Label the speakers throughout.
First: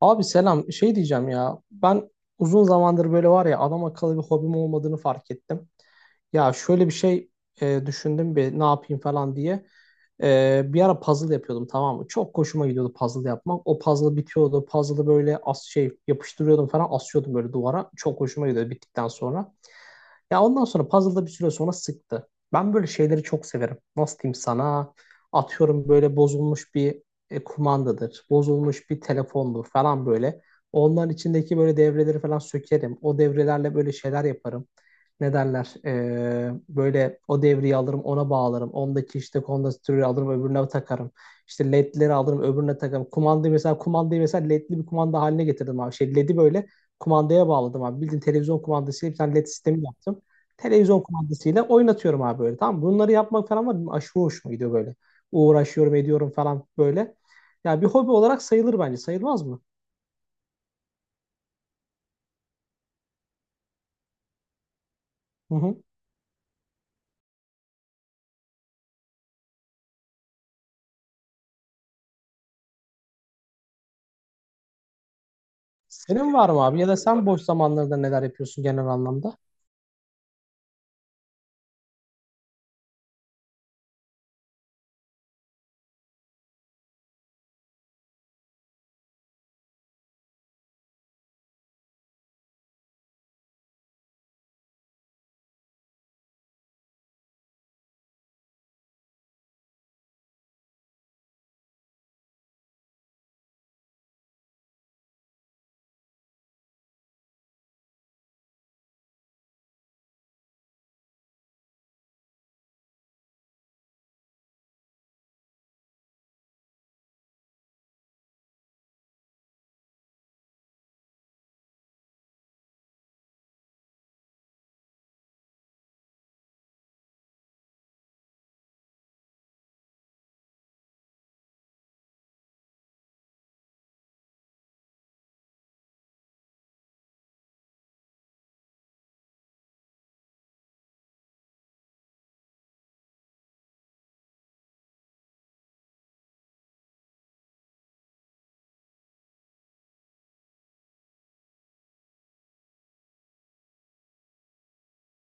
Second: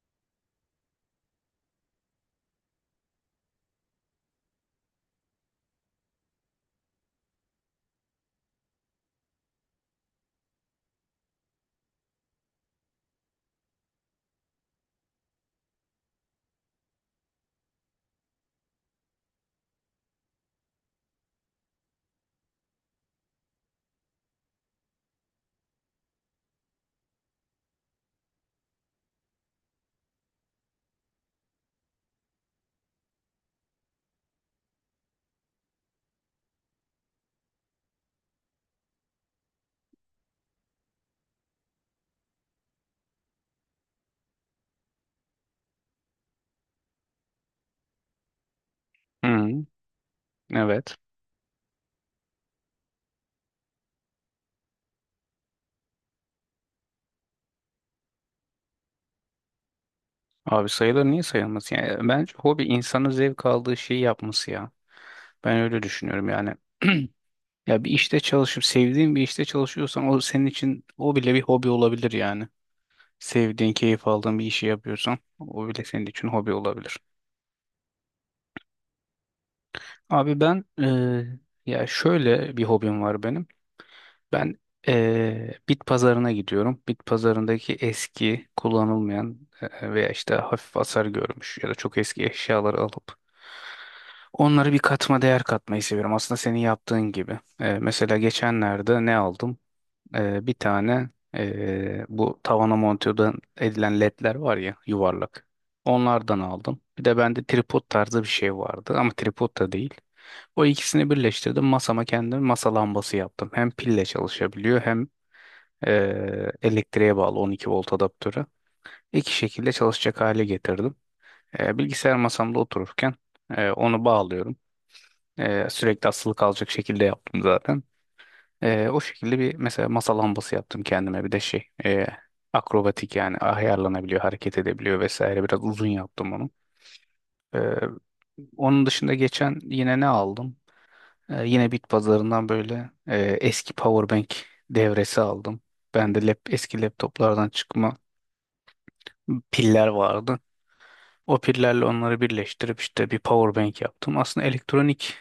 Speaker 1: Abi selam. Şey diyeceğim ya. Ben uzun zamandır böyle var ya adam akıllı bir hobim olmadığını fark ettim. Ya şöyle bir şey düşündüm bir ne yapayım falan diye. Bir ara puzzle yapıyordum, tamam mı? Çok hoşuma gidiyordu puzzle yapmak. O puzzle bitiyordu. Puzzle'ı böyle şey yapıştırıyordum falan, asıyordum böyle duvara. Çok hoşuma gidiyordu bittikten sonra. Ya ondan sonra puzzle'da bir süre sonra sıktı. Ben böyle şeyleri çok severim. Nasıl diyeyim sana? Atıyorum, böyle bozulmuş bir kumandadır, bozulmuş bir telefondur falan böyle. Onların içindeki böyle devreleri falan sökerim. O devrelerle böyle şeyler yaparım. Ne derler? Böyle o devreyi alırım, ona bağlarım. Ondaki işte kondansatörü alırım, öbürüne takarım. İşte ledleri alırım, öbürüne takarım. Kumandayı mesela ledli bir kumanda haline getirdim abi. Şey ledi böyle kumandaya bağladım abi. Bildiğin televizyon kumandasıyla bir
Speaker 2: Hı
Speaker 1: tane led
Speaker 2: hı,
Speaker 1: sistemi yaptım.
Speaker 2: evet.
Speaker 1: Televizyon kumandasıyla oynatıyorum abi böyle. Tamam mı? Bunları yapmak falan var. Benim Aşırı hoşuma gidiyor böyle. Uğraşıyorum, ediyorum falan böyle. Ya bir hobi olarak sayılır bence. Sayılmaz mı?
Speaker 2: Abi sayılar niye sayılmaz? Yani bence hobi insanın zevk aldığı şeyi yapması ya.
Speaker 1: Hı
Speaker 2: Ben
Speaker 1: hı.
Speaker 2: öyle düşünüyorum yani. Ya bir işte çalışıp sevdiğin bir işte çalışıyorsan o senin için o bile bir hobi olabilir yani. Sevdiğin, keyif aldığın bir işi yapıyorsan o bile senin için
Speaker 1: Senin var
Speaker 2: hobi
Speaker 1: mı abi? Ya
Speaker 2: olabilir.
Speaker 1: da sen boş zamanlarda neler yapıyorsun genel anlamda?
Speaker 2: Abi ben ya şöyle bir hobim var benim. Ben bit pazarına gidiyorum. Bit pazarındaki eski, kullanılmayan veya işte hafif hasar görmüş ya da çok eski eşyaları alıp onları bir katma değer katmayı seviyorum. Aslında senin yaptığın gibi. Mesela geçenlerde ne aldım? Bir tane bu tavana monte edilen ledler var ya yuvarlak. Onlardan aldım. Bir de bende tripod tarzı bir şey vardı ama tripod da değil. O ikisini birleştirdim. Masama kendim masa lambası yaptım. Hem pille çalışabiliyor hem elektriğe bağlı 12 volt adaptörü. İki şekilde çalışacak hale getirdim. Bilgisayar masamda otururken onu bağlıyorum. Sürekli asılı kalacak şekilde yaptım zaten. O şekilde bir mesela masa lambası yaptım kendime. Bir de akrobatik yani ayarlanabiliyor, hareket edebiliyor vesaire. Biraz uzun yaptım onu. Ee, onun dışında geçen yine ne aldım? Yine bit pazarından böyle eski powerbank devresi aldım. Bende eski laptoplardan çıkma piller vardı. O pillerle onları birleştirip işte bir powerbank yaptım. Aslında elektronik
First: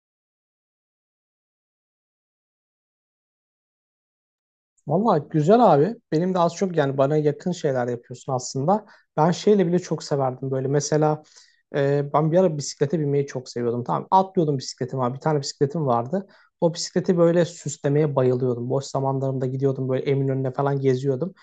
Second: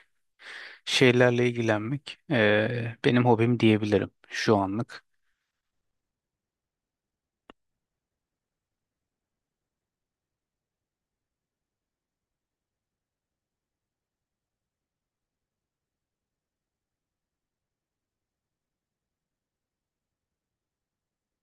Speaker 2: şeylerle ilgilenmek benim hobim diyebilirim şu anlık.
Speaker 1: Vallahi güzel abi. Benim de az çok yani bana yakın şeyler yapıyorsun aslında. Ben şeyle bile çok severdim böyle. Mesela ben bir ara bisiklete binmeyi çok seviyordum. Tamam, atlıyordum bisikletim abi. Bir tane bisikletim vardı. O bisikleti böyle süslemeye bayılıyordum. Boş zamanlarımda gidiyordum böyle Eminönü'ne falan, geziyordum.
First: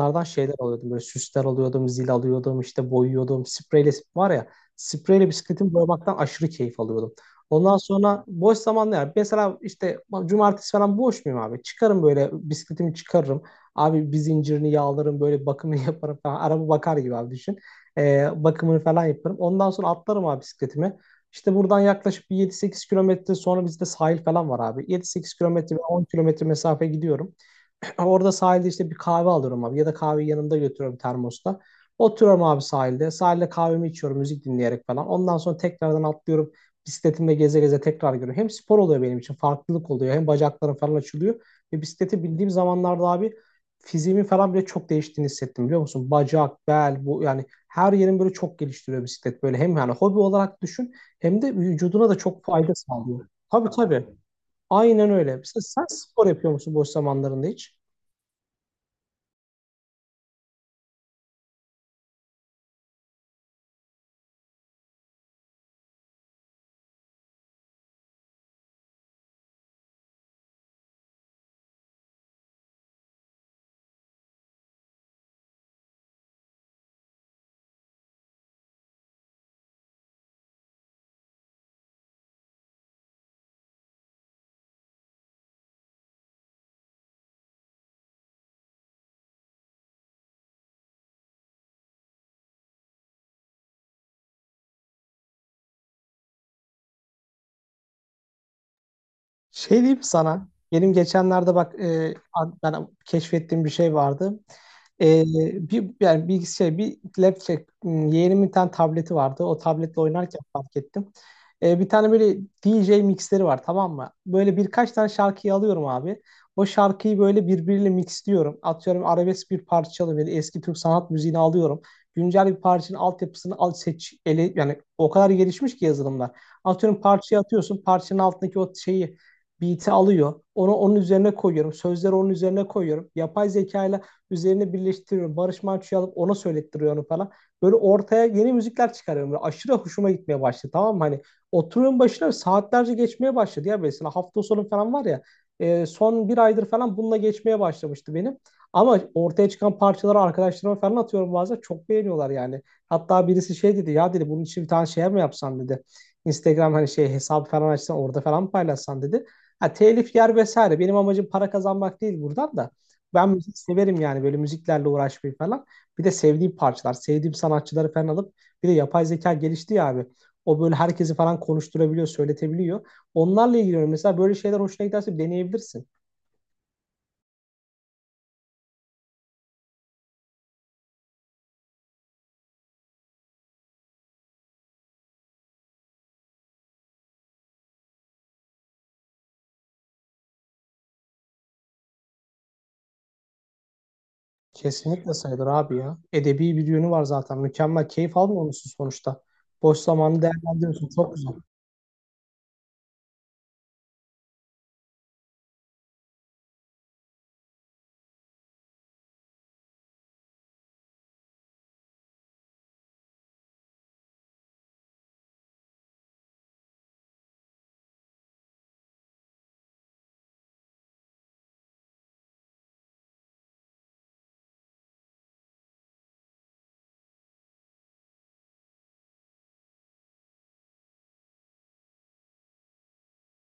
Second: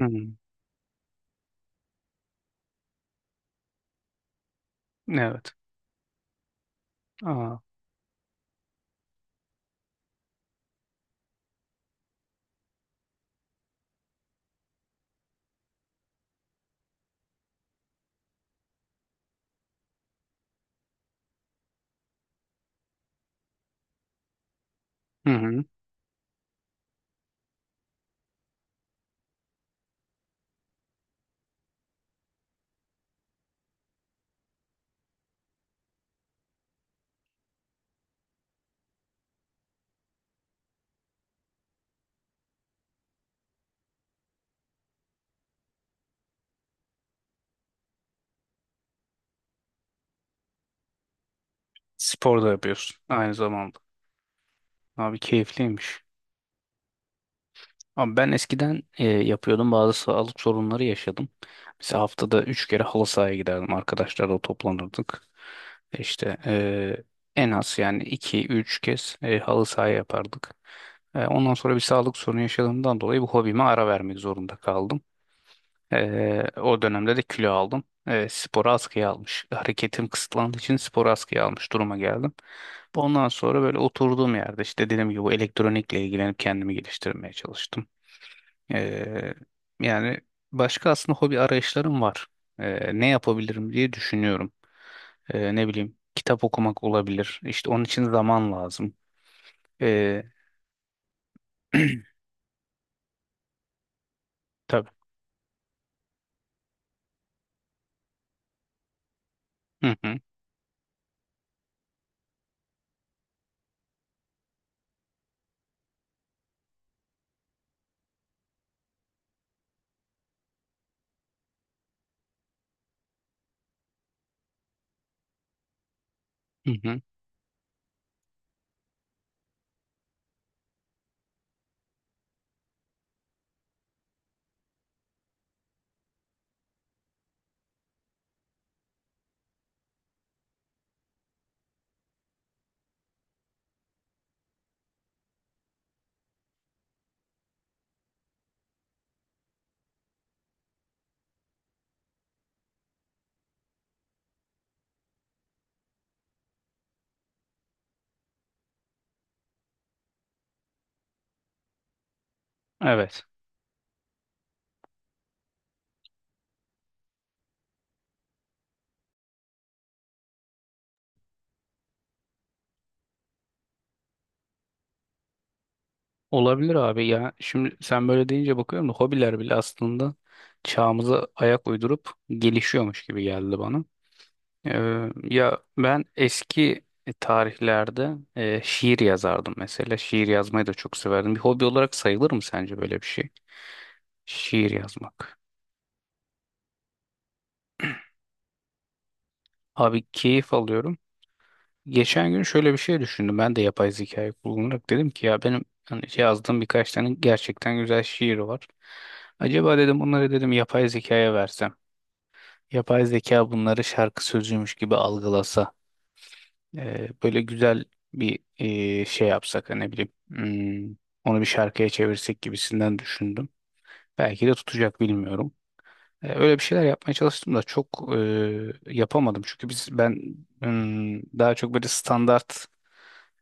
Speaker 2: Hı.
Speaker 1: şeyler alıyordum. Böyle süsler alıyordum, zil alıyordum, işte boyuyordum. Spreyle var ya, spreyle
Speaker 2: Evet.
Speaker 1: bisikletimi boyamaktan aşırı keyif alıyordum.
Speaker 2: Aa,
Speaker 1: Ondan sonra boş zamanlar yani mesela işte cumartesi falan boş muyum abi? Çıkarım böyle, bisikletimi çıkarırım. Abi bir zincirini yağlarım, böyle bakımını yaparım falan. Araba bakar gibi abi düşün. Bakımını falan yaparım. Ondan sonra atlarım abi bisikletimi. İşte buradan yaklaşık bir 7-8 kilometre sonra bizde sahil falan var abi. Yedi
Speaker 2: hı
Speaker 1: sekiz
Speaker 2: hı.
Speaker 1: kilometre 10 kilometre mesafe gidiyorum. Orada sahilde işte bir kahve alıyorum abi. Ya da kahveyi yanımda götürüyorum termosta. Oturuyorum abi sahilde. Sahilde kahvemi içiyorum, müzik dinleyerek falan. Ondan sonra tekrardan atlıyorum. Bisikletimle geze geze tekrar görüyorum. Hem spor oluyor benim için. Farklılık oluyor. Hem bacaklarım falan açılıyor. Ve bisikleti bildiğim zamanlarda abi, fiziğimin falan bile çok değiştiğini hissettim, biliyor musun? Bacak, bel, bu yani her yerin böyle çok geliştiriyor bisiklet. Böyle hem yani hobi olarak düşün, hem de vücuduna da
Speaker 2: Spor
Speaker 1: çok
Speaker 2: da
Speaker 1: fayda
Speaker 2: yapıyorsun
Speaker 1: sağlıyor.
Speaker 2: aynı
Speaker 1: Tabii,
Speaker 2: zamanda.
Speaker 1: tabii. Aynen
Speaker 2: Abi
Speaker 1: öyle. Sen
Speaker 2: keyifliymiş.
Speaker 1: spor yapıyor musun boş zamanlarında hiç?
Speaker 2: Abi ben eskiden yapıyordum bazı sağlık sorunları yaşadım. Mesela haftada 3 kere halı sahaya giderdim. Arkadaşlarla toplanırdık. İşte en az yani iki üç kez halı sahaya yapardık. Ondan sonra bir sağlık sorunu yaşadığımdan dolayı bu hobime ara vermek zorunda kaldım. O dönemde de kilo aldım. Sporu askıya almış. Hareketim kısıtlandığı için sporu askıya almış duruma geldim. Ondan sonra böyle oturduğum yerde işte dediğim gibi bu elektronikle ilgilenip kendimi geliştirmeye çalıştım. Ee, yani başka aslında hobi arayışlarım var. Ne yapabilirim diye düşünüyorum. Ne bileyim kitap okumak olabilir. İşte onun için zaman lazım.
Speaker 1: Şey diyeyim
Speaker 2: Ee,
Speaker 1: sana. Benim geçenlerde bak ben keşfettiğim bir şey vardı.
Speaker 2: tabii.
Speaker 1: E, bir yani bir şey bir laptop m, yeğenimin bir tane tableti vardı. O
Speaker 2: Hı
Speaker 1: tabletle
Speaker 2: hı.
Speaker 1: oynarken fark ettim. Bir tane böyle DJ mixleri var, tamam mı? Böyle birkaç tane şarkıyı alıyorum abi. O şarkıyı böyle birbiriyle mixliyorum. Atıyorum, arabesk bir parça çalıyor. Böyle eski Türk sanat müziğini alıyorum. Güncel bir parçanın altyapısını al, seç, ele, yani o kadar gelişmiş ki yazılımlar.
Speaker 2: Hı hı.
Speaker 1: Atıyorum, parçayı atıyorsun. Parçanın altındaki o şeyi, beat'i alıyor. Onu onun üzerine koyuyorum. Sözleri onun üzerine koyuyorum. Yapay zeka ile üzerine birleştiriyorum. Barış Manço'yu alıp ona söylettiriyor onu falan. Böyle ortaya yeni müzikler çıkarıyorum. Böyle aşırı hoşuma gitmeye başladı. Tamam mı? Hani oturuyorum başına, saatlerce geçmeye başladı ya, mesela hafta sonu falan var ya. Son bir aydır falan bununla geçmeye başlamıştı benim. Ama ortaya çıkan parçaları arkadaşlarıma falan atıyorum bazen. Çok beğeniyorlar yani. Hatta birisi şey dedi ya, dedi bunun için bir tane şey mi yapsam dedi. Instagram hani şey hesabı falan açsan, orada falan paylaşsan dedi. Ha, telif yer vesaire. Benim amacım para kazanmak değil buradan da.
Speaker 2: Evet.
Speaker 1: Ben müzik severim yani, böyle müziklerle uğraşmayı falan. Bir de sevdiğim parçalar, sevdiğim sanatçıları falan alıp, bir de yapay zeka gelişti ya abi. O böyle herkesi falan konuşturabiliyor, söyletebiliyor. Onlarla ilgileniyorum. Mesela böyle şeyler hoşuna giderse deneyebilirsin.
Speaker 2: Olabilir abi ya. Şimdi sen böyle deyince bakıyorum da hobiler bile aslında çağımıza ayak uydurup gelişiyormuş gibi geldi bana. Ee, ya ben eski tarihlerde şiir yazardım mesela. Şiir yazmayı da çok severdim. Bir hobi olarak sayılır mı sence böyle bir şey? Şiir
Speaker 1: Kesinlikle
Speaker 2: yazmak.
Speaker 1: sayılır abi ya. Edebi bir yönü var zaten. Mükemmel. Keyif almıyor musun sonuçta? Boş
Speaker 2: Abi
Speaker 1: zamanı
Speaker 2: keyif
Speaker 1: değerlendiriyorsun.
Speaker 2: alıyorum.
Speaker 1: Çok güzel.
Speaker 2: Geçen gün şöyle bir şey düşündüm. Ben de yapay zekayı kullanarak dedim ki ya benim hani yazdığım birkaç tane gerçekten güzel şiir var. Acaba dedim bunları dedim yapay zekaya versem. Yapay zeka bunları şarkı sözüymüş gibi algılasa. Böyle güzel bir şey yapsak hani ne bileyim. Onu bir şarkıya çevirsek gibisinden düşündüm. Belki de tutacak bilmiyorum. Öyle bir şeyler yapmaya çalıştım da çok yapamadım. Çünkü ben daha çok böyle standart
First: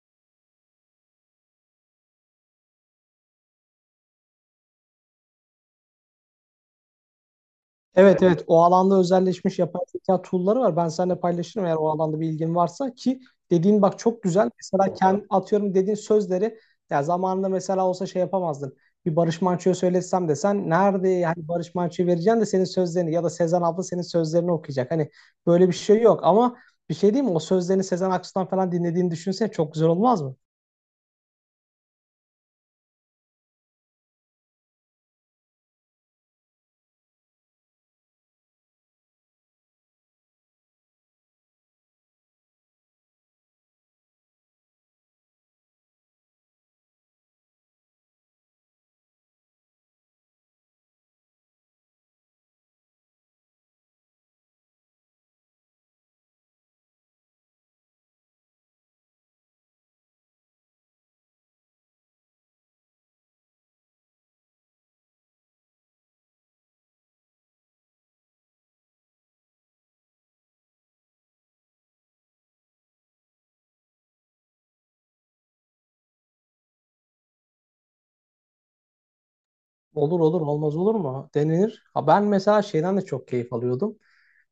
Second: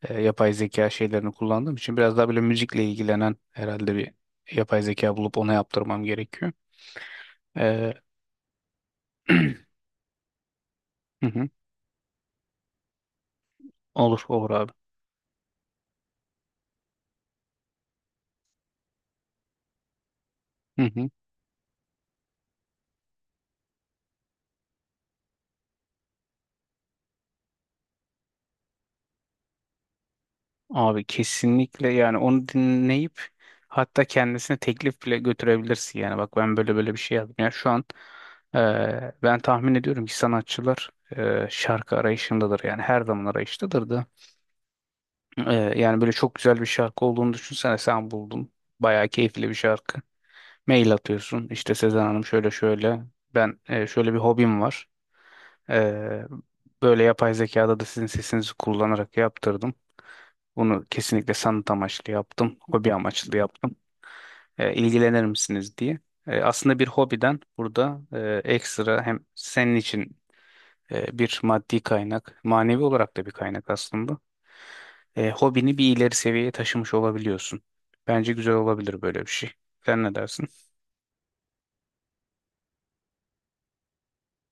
Speaker 2: yapay zeka şeylerini kullandığım için biraz daha böyle müzikle ilgilenen herhalde bir yapay zeka bulup ona yaptırmam gerekiyor. E,
Speaker 1: Evet, evet. O alanda özelleşmiş yapay zeka tool'ları var. Ben seninle
Speaker 2: hı hı.
Speaker 1: paylaşırım, eğer o alanda bir ilgin varsa ki dediğin bak çok
Speaker 2: Olur olur
Speaker 1: güzel.
Speaker 2: abi.
Speaker 1: Mesela kendi, atıyorum, dediğin sözleri ya zamanında mesela olsa şey yapamazdın. Bir Barış Manço'ya söylesem de sen
Speaker 2: Hı
Speaker 1: nerede
Speaker 2: hı.
Speaker 1: yani, Barış Manço'yu vereceksin de senin sözlerini, ya da Sezen abla senin sözlerini okuyacak. Hani böyle bir şey yok ama bir şey değil mi? O sözlerini Sezen Aksu'dan falan dinlediğini düşünsene, çok güzel olmaz mı?
Speaker 2: Abi kesinlikle yani onu dinleyip hatta kendisine teklif bile götürebilirsin yani bak ben böyle böyle bir şey yazdım. Yani şu an e, ben tahmin ediyorum ki sanatçılar şarkı arayışındadır yani her zaman arayıştadır da. Yani böyle çok güzel bir şarkı olduğunu düşünsene sen buldun. Bayağı keyifli bir şarkı. Mail atıyorsun. İşte Sezen Hanım şöyle şöyle. Ben şöyle bir hobim var. E, böyle yapay zekada da sizin sesinizi kullanarak yaptırdım. Bunu kesinlikle sanat amaçlı yaptım. Hobi amaçlı yaptım. E, ilgilenir misiniz diye. Aslında bir hobiden burada ekstra hem senin için bir maddi kaynak, manevi olarak da bir kaynak aslında. Hobini bir ileri seviyeye taşımış olabiliyorsun. Bence güzel olabilir böyle bir şey. Sen ne
Speaker 1: Olur olur,
Speaker 2: dersin?
Speaker 1: olmaz olur mu? Denilir. Ha, ben mesela şeyden de çok keyif alıyordum.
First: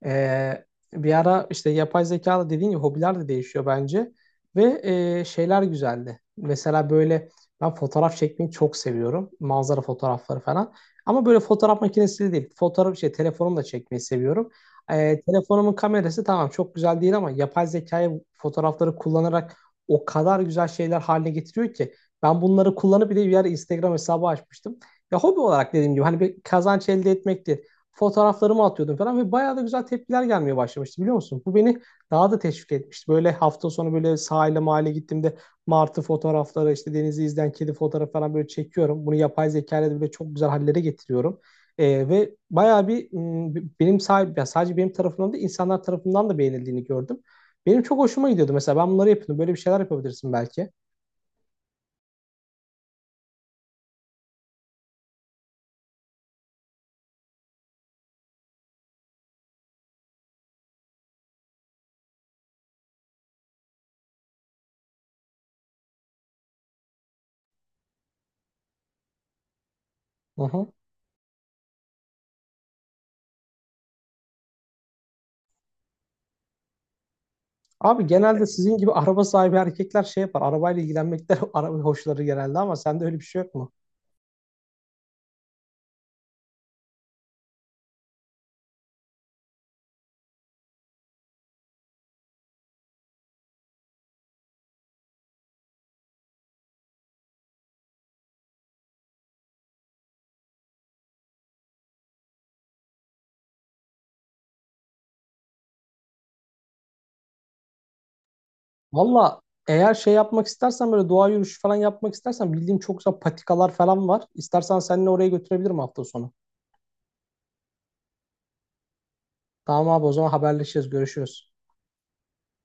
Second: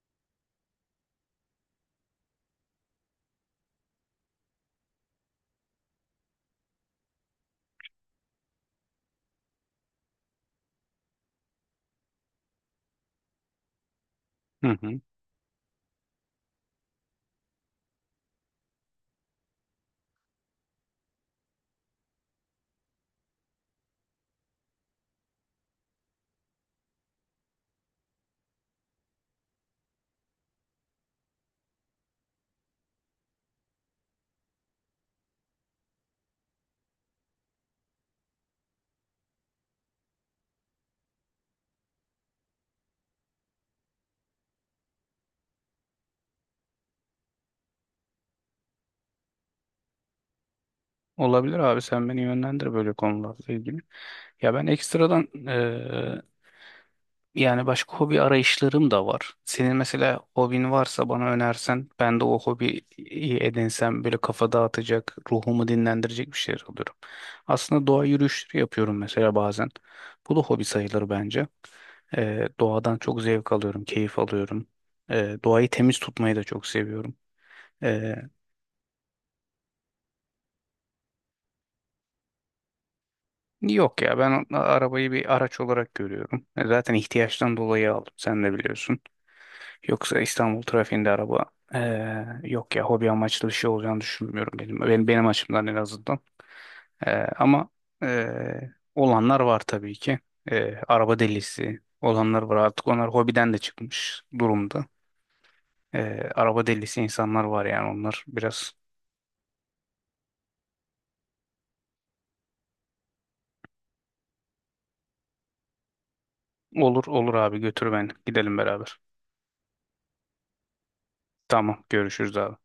Speaker 1: Ee, Bir ara işte yapay zeka da dediğin gibi hobiler de değişiyor bence. Ve şeyler güzeldi. Mesela böyle ben fotoğraf çekmeyi çok seviyorum. Manzara fotoğrafları falan. Ama böyle fotoğraf makinesiyle değil. Fotoğraf, şey, telefonumla çekmeyi seviyorum.
Speaker 2: Hı hı.
Speaker 1: Telefonumun kamerası tamam çok güzel değil ama yapay zekayı, fotoğrafları kullanarak o kadar güzel şeyler haline getiriyor ki. Ben bunları kullanıp bir de bir ara Instagram hesabı açmıştım. Ya hobi olarak dediğim gibi, hani bir kazanç elde etmekti, fotoğraflarımı atıyordum falan ve bayağı da güzel tepkiler gelmeye başlamıştı, biliyor musun? Bu beni daha da teşvik etmişti. Böyle hafta sonu böyle sahile, mahalle gittiğimde martı fotoğrafları, işte denizi izleyen kedi fotoğrafı falan böyle çekiyorum. Bunu yapay zeka ile de böyle çok güzel hallere getiriyorum. Ve bayağı bir m, benim sahip, ya sadece benim tarafımdan da, insanlar tarafından da beğenildiğini gördüm. Benim çok hoşuma gidiyordu mesela. Ben bunları yapıyordum. Böyle bir şeyler yapabilirsin belki.
Speaker 2: Olabilir abi sen beni yönlendir böyle konularla ilgili. Ya ben ekstradan yani başka hobi arayışlarım da var. Senin mesela hobin varsa bana önersen ben de o hobiyi edinsem böyle kafa dağıtacak, ruhumu dinlendirecek bir şeyler alıyorum. Aslında doğa yürüyüşleri yapıyorum mesela bazen. Bu da
Speaker 1: Hı
Speaker 2: hobi
Speaker 1: hı.
Speaker 2: sayılır bence. Doğadan çok zevk alıyorum, keyif alıyorum. Doğayı temiz tutmayı da çok seviyorum.
Speaker 1: Abi genelde sizin gibi araba sahibi erkekler şey yapar. Arabayla ilgilenmekten araba hoşları genelde, ama sende öyle bir şey yok mu?
Speaker 2: Yok ya ben arabayı bir araç olarak görüyorum. Zaten ihtiyaçtan dolayı aldım sen de biliyorsun. Yoksa İstanbul trafiğinde araba yok ya hobi amaçlı bir şey olacağını düşünmüyorum benim açımdan en azından. Ama olanlar var tabii ki. Araba delisi olanlar var artık onlar hobiden de çıkmış durumda. Araba delisi insanlar var yani onlar biraz.
Speaker 1: Valla eğer şey yapmak istersen, böyle doğa yürüyüşü falan yapmak istersen, bildiğim çok güzel patikalar falan var. İstersen seninle oraya götürebilirim hafta sonu.
Speaker 2: Olur olur abi, götür beni gidelim beraber.
Speaker 1: Tamam abi, o zaman haberleşeceğiz. Görüşürüz.
Speaker 2: Tamam görüşürüz abi.